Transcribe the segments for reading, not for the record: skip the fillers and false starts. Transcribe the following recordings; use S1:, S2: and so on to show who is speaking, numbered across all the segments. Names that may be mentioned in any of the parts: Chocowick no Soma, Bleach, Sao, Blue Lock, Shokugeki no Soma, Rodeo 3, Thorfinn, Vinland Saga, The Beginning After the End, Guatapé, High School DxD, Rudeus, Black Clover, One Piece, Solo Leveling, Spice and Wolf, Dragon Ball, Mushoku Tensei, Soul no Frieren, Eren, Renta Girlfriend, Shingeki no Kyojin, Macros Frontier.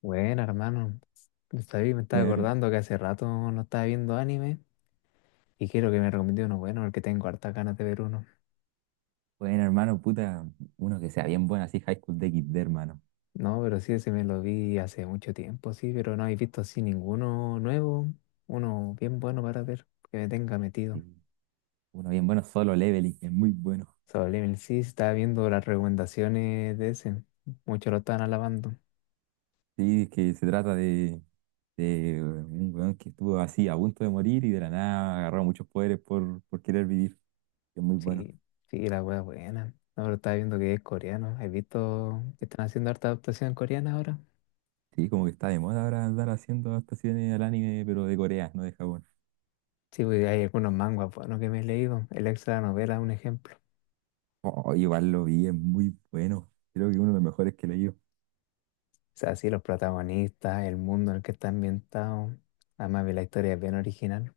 S1: Bueno, hermano, sabí, me estaba
S2: Bueno,
S1: acordando que hace rato no estaba viendo anime y quiero que me recomiende uno bueno porque tengo hartas ganas de ver uno.
S2: bueno, hermano, puta, uno que sea bien bueno, así High School DxD, hermano.
S1: No, pero sí, ese me lo vi hace mucho tiempo, sí, pero no he visto así ninguno nuevo, uno bien bueno para ver, que me tenga
S2: Sí.
S1: metido.
S2: Uno bien bueno, solo leveling, es muy bueno.
S1: Sobre sí, estaba viendo las recomendaciones de ese, muchos lo estaban alabando.
S2: Sí, es que se trata de un weón que estuvo así a punto de morir y de la nada agarró muchos poderes por querer vivir, que es muy bueno.
S1: Sí, sí, la wea buena. No, pero estaba viendo que es coreano. ¿Has visto que están haciendo harta adaptación coreana ahora?
S2: Sí, como que está de moda ahora andar haciendo adaptaciones al anime, pero de Corea, no de Japón.
S1: Sí, pues hay algunos manguas buenos que me he leído. El extra de la novela es un ejemplo.
S2: Oh, igual lo vi, es muy bueno. Creo que uno de los mejores que he leído.
S1: O sea, sí, los protagonistas, el mundo en el que está ambientado. Además, vi la historia es bien original.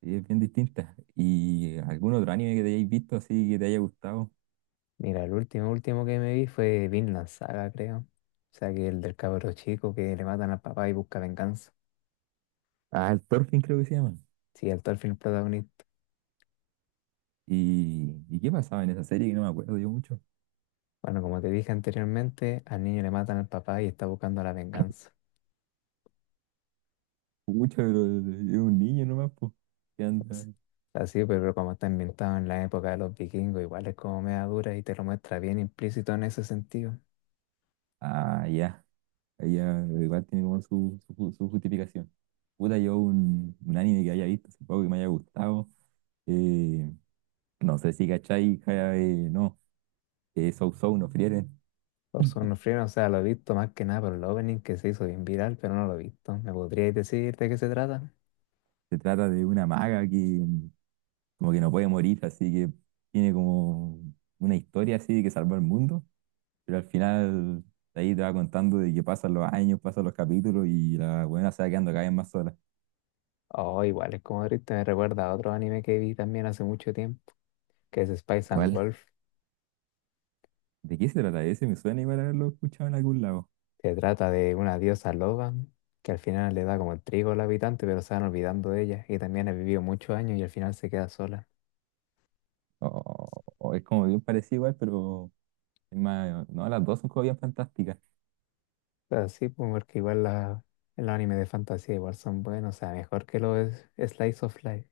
S2: Sí, es bien distinta. ¿Y algún otro anime que te hayáis visto así que te haya gustado?
S1: Mira, el último, último que me vi fue Vinland Saga, creo. O sea, que el del cabro chico que le matan al papá y busca venganza.
S2: Ah, el Thorfinn creo que se llama.
S1: Sí, el tal film protagonista.
S2: ¿Y qué pasaba en esa serie, que no me acuerdo yo mucho?
S1: Bueno, como te dije anteriormente, al niño le matan al papá y está buscando la venganza.
S2: Mucho, pero es un niño nomás, pues. ¿Qué anda?
S1: Entonces, así, pues, pero como está ambientado en la época de los vikingos, igual es como media dura y te lo muestra bien implícito en ese sentido.
S2: Ah, ya. Ella igual tiene como su justificación. Puta, yo un anime que haya visto, supongo que me haya gustado. eh, no sé si cachai, ja, no. Soul no Frieren.
S1: Los Free, o sea, lo he visto más que nada por el opening que se hizo bien viral, pero no lo he visto. ¿Me podríais decir de qué se trata?
S2: Se trata de una maga que como que no puede morir, así que tiene como una historia así de que salvó el mundo. Pero al final, de ahí te va contando de que pasan los años, pasan los capítulos y la buena se va quedando cada vez más sola.
S1: Oh, igual es como triste, me recuerda a otro anime que vi también hace mucho tiempo, que es Spice and
S2: ¿Cuál?
S1: Wolf.
S2: ¿De qué se trata ese? Me suena igual haberlo escuchado en algún lado.
S1: Se trata de una diosa loba que al final le da como el trigo al habitante, pero se van olvidando de ella. Y también ha vivido muchos años y al final se queda sola.
S2: O- o es como bien parecido igual, pero es más, no, las dos son como bien fantásticas.
S1: O sea, sí, pues, porque igual los animes de fantasía igual son buenos, o sea, mejor que los Slice of Life.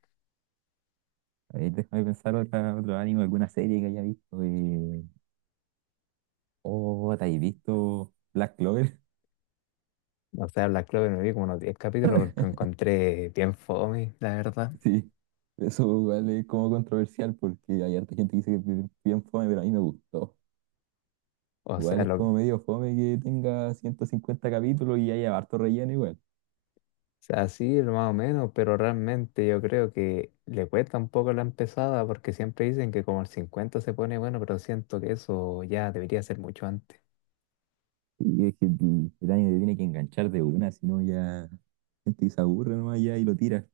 S2: A ver, déjame pensar otro anime, alguna serie que haya visto. Oh, ¿te has visto Black Clover?
S1: O sea, Black Clover me vi como unos 10 capítulos porque encontré bien fome, la verdad.
S2: Sí, eso igual es como controversial porque hay harta gente que dice que es bien fome, pero a mí me gustó.
S1: O
S2: Igual
S1: sea,
S2: es
S1: lo, o
S2: como medio fome que tenga 150 capítulos y haya harto relleno igual.
S1: sea, sí, lo más o menos, pero realmente yo creo que le cuesta un poco la empezada porque siempre dicen que como el 50 se pone bueno, pero siento que eso ya debería ser mucho antes.
S2: Y es que el anime te tiene que enganchar de una, si no ya la gente se aburre nomás ya y lo tira.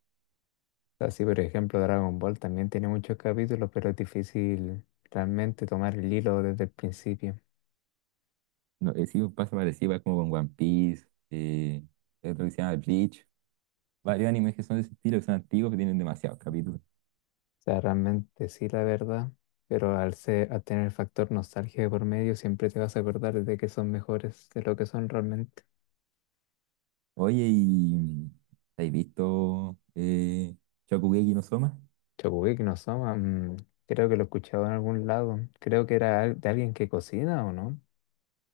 S1: Así, por ejemplo, Dragon Ball también tiene muchos capítulos, pero es difícil realmente tomar el hilo desde el principio.
S2: No, sí, pasa parecido, igual como con One Piece. Eh, hay otro que se llama Bleach, varios animes que son de ese estilo, que son antiguos, que tienen demasiados capítulos.
S1: Sea, realmente sí, la verdad, pero al ser, al tener el factor nostalgia de por medio, siempre te vas a acordar de que son mejores de lo que son realmente.
S2: Oye, ¿y habéis visto Shokugeki no Soma?
S1: Chocowick no Soma, creo que lo escuchaba en algún lado. Creo que era al- de alguien que cocina o no.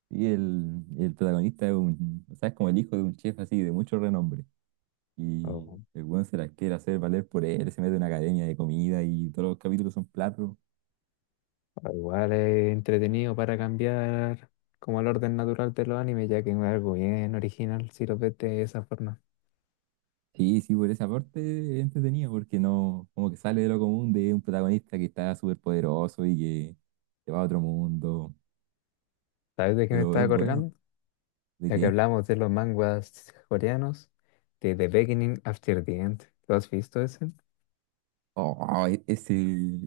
S2: Y el protagonista es un, o sea, es como el hijo de un chef así, de mucho renombre.
S1: O,
S2: Y el weón se las quiere hacer valer por él, se mete en una academia de comida y todos los capítulos son platos.
S1: o igual es entretenido para cambiar como el orden natural de los animes, ya que es algo bien original si lo ves de esa forma.
S2: Sí, sí, por esa parte es entretenido, porque no, como que sale de lo común de un protagonista que está súper poderoso y que se va a otro mundo.
S1: ¿Sabes de qué me
S2: Pero
S1: estaba
S2: es bueno,
S1: acordando?
S2: ¿de
S1: Ya que
S2: qué?
S1: hablamos de los manguas coreanos, de The Beginning After the End. ¿Lo has visto ese?
S2: Oh, e- ese,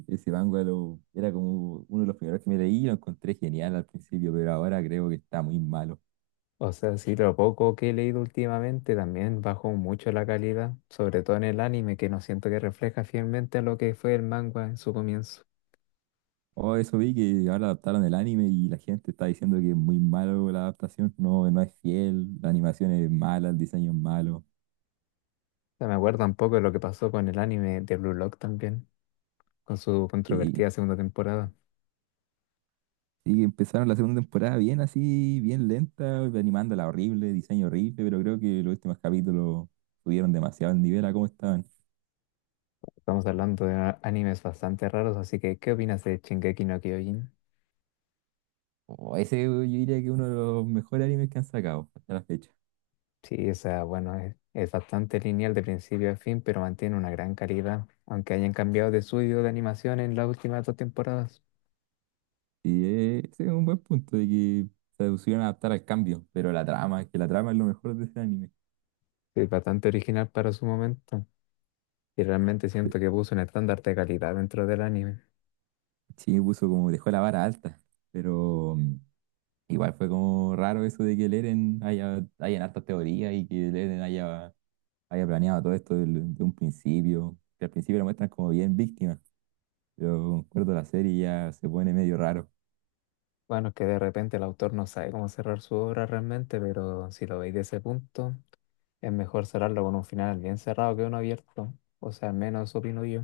S2: ese manga lo- era como uno de los primeros que me leí, lo encontré genial al principio, pero ahora creo que está muy malo.
S1: O sea, sí, lo poco que he leído últimamente también bajó mucho la calidad, sobre todo en el anime, que no siento que refleja fielmente a lo que fue el manga en su comienzo. O
S2: Oh, eso vi que ahora adaptaron el anime y la gente está diciendo que es muy malo la adaptación, no, no es fiel, la animación es mala, el diseño es malo.
S1: sea, me acuerdo un poco de lo que pasó con el anime de Blue Lock también, con su
S2: Sí,
S1: controvertida segunda temporada.
S2: sí, empezaron la segunda temporada bien así, bien lenta, animándola horrible, diseño horrible, pero creo que los últimos capítulos subieron demasiado el nivel a cómo estaban.
S1: Estamos hablando de animes bastante raros, así que ¿qué opinas de Shingeki no Kyojin?
S2: Oh, ese yo diría que es uno de los mejores animes que han sacado hasta la fecha.
S1: Sí, o sea, bueno, es bastante lineal de principio a fin, pero mantiene una gran calidad, aunque hayan cambiado de estudio de animación en las últimas dos temporadas.
S2: Y ese es un buen punto de que se pusieron a adaptar al cambio, pero la trama, es que la trama es lo mejor de ese anime.
S1: Es bastante original para su momento. Y realmente siento que puso un estándar de calidad dentro del anime.
S2: Sí, me puso como dejó la vara alta, pero igual fue como raro eso de que hayan hartas teorías y que el Eren haya planeado todo esto del- de un principio, que al principio lo muestran como bien víctima, pero acuerdo la serie ya se pone medio raro.
S1: Bueno, es que de repente el autor no sabe cómo cerrar su obra realmente, pero si lo veis de ese punto, es mejor cerrarlo con un final bien cerrado que uno abierto. O sea, al menos opino yo.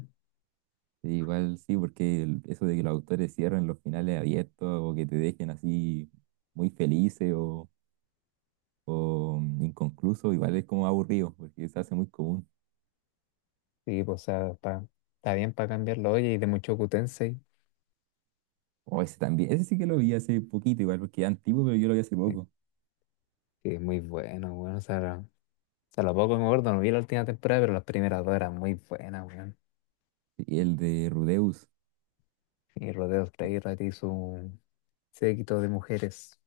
S2: Sí, igual sí, porque el- eso de que los autores cierren los finales abiertos o que te dejen así muy felices o inconcluso, igual es como aburrido, porque se hace muy común.
S1: Sí, pues, está bien para cambiarlo. Oye, y de Mushoku Tensei,
S2: O ese también, ese sí que lo vi hace poquito, igual porque es antiguo, pero yo lo vi hace
S1: que,
S2: poco.
S1: que es muy bueno, bueno. O sea, lo poco que me acuerdo, no vi la última temporada, pero las primeras dos eran muy buenas, weón.
S2: Y el de Rudeus.
S1: Y Rodeo 3 y su séquito de mujeres.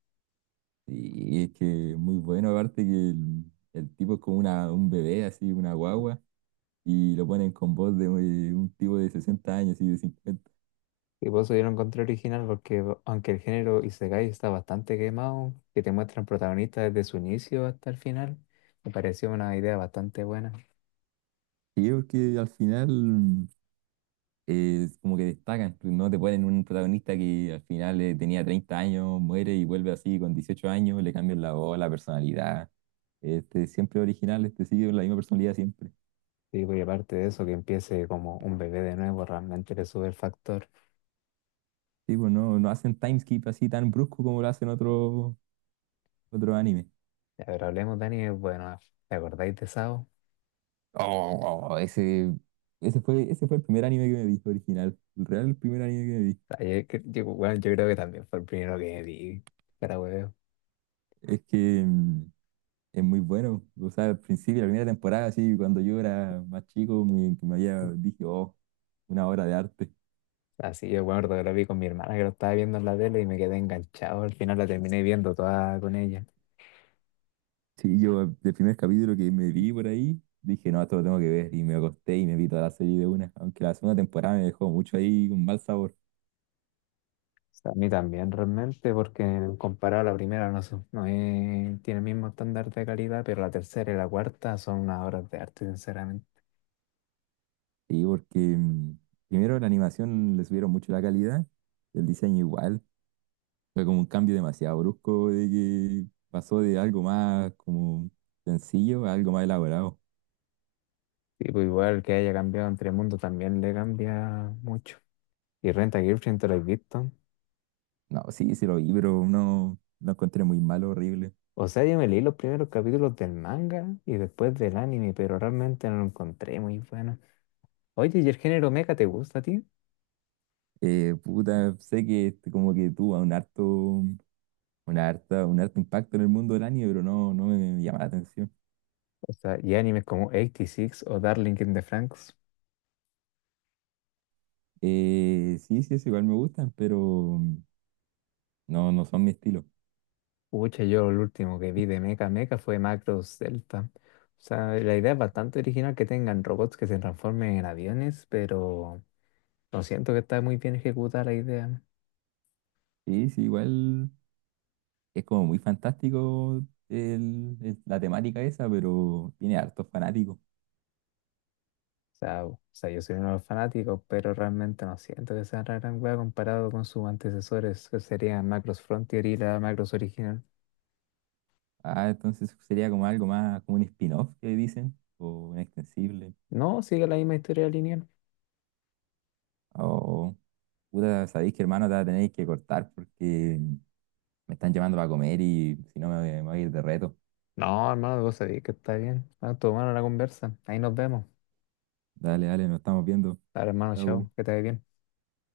S2: Y es que es muy bueno, aparte que el tipo es como un bebé, así, una guagua, y lo ponen con voz de un tipo de 60 años y de 50.
S1: Y por eso yo lo encontré original, porque aunque el género Isekai está bastante quemado, que te muestran protagonistas desde su inicio hasta el final, me pareció una idea bastante buena.
S2: Sí, porque al final es como que destacan, pues, no te ponen un protagonista que al final tenía 30 años, muere y vuelve así con 18 años, le cambian la voz, la personalidad. Este siempre original, este sigue con la misma personalidad siempre.
S1: Digo y aparte de eso, que empiece como un bebé de nuevo, realmente le sube el factor.
S2: Sí, pues no, no hacen timeskip así tan brusco como lo hacen otro anime.
S1: Y a ver, hablemos, Dani, bueno, ¿te acordáis de Sao?
S2: Oh, oh, ese, ese fue, ese fue el primer anime que me vi original. El real primer anime que me vi.
S1: Ah, bueno, yo creo que también fue el primero que vi, para hueveo.
S2: Es que es muy bueno. O sea, al principio, la primera temporada, así, cuando yo era más chico, me, que me había, dije, oh, una obra de arte.
S1: Así yo me acuerdo que lo vi con mi hermana que lo estaba viendo en la tele y me quedé enganchado. Al final la terminé viendo toda con ella.
S2: Sí, yo el primer capítulo que me vi por ahí, dije, no, esto lo tengo que ver. Y me acosté y me vi toda la serie de una. Aunque la segunda temporada me dejó mucho ahí con mal sabor.
S1: Pues, a mí también realmente, porque comparado a la primera no, tiene el mismo estándar de calidad, pero la tercera y la cuarta son unas obras de arte, sinceramente.
S2: Sí, porque primero la animación le subieron mucho la calidad, el diseño igual. Fue como un cambio demasiado brusco de que pasó de algo más como sencillo a algo más elaborado.
S1: Sí, pues igual que haya cambiado entre mundo también le cambia mucho. Y Renta Girlfriend, ¿te lo has visto?
S2: No, sí, se lo vi, pero no lo encontré muy malo, horrible.
S1: O sea, yo me leí los primeros capítulos del manga y después del anime, pero realmente no lo encontré muy bueno. Oye, ¿y el género mecha te gusta a ti?
S2: Puta, sé que este como que tuvo un harto impacto en el mundo del anime, pero no, no me llama la atención.
S1: O sea, ¿y animes como 86 o Darling in the Franxx?
S2: Sí, sí, es igual me gustan, pero no, no son mi estilo.
S1: Pucha, yo lo último que vi de Mecha Mecha fue Macros Delta. O sea, la idea es bastante original que tengan robots que se transformen en aviones, pero no siento que está muy bien ejecutada la idea.
S2: Sí, sí, igual es como muy fantástico la temática esa, pero tiene hartos fanáticos.
S1: O sea, yo soy uno de los fanáticos, pero realmente no siento que sea una gran wea comparado con sus antecesores, que serían Macros Frontier y la Macros original.
S2: Ah, entonces sería como algo más, como un spin-off que dicen, o un extensible.
S1: No, sigue la misma historia lineal.
S2: O, puta, sabéis que hermano, te va a tener que cortar porque me están llamando para comer y si no me, voy me voy a ir de reto.
S1: No, hermano, vos sabés que está bien. Ah, tomaron la conversa. Ahí nos vemos.
S2: Dale, dale, nos estamos viendo.
S1: Dale, hermano,
S2: Chau.
S1: chao, que te vaya bien.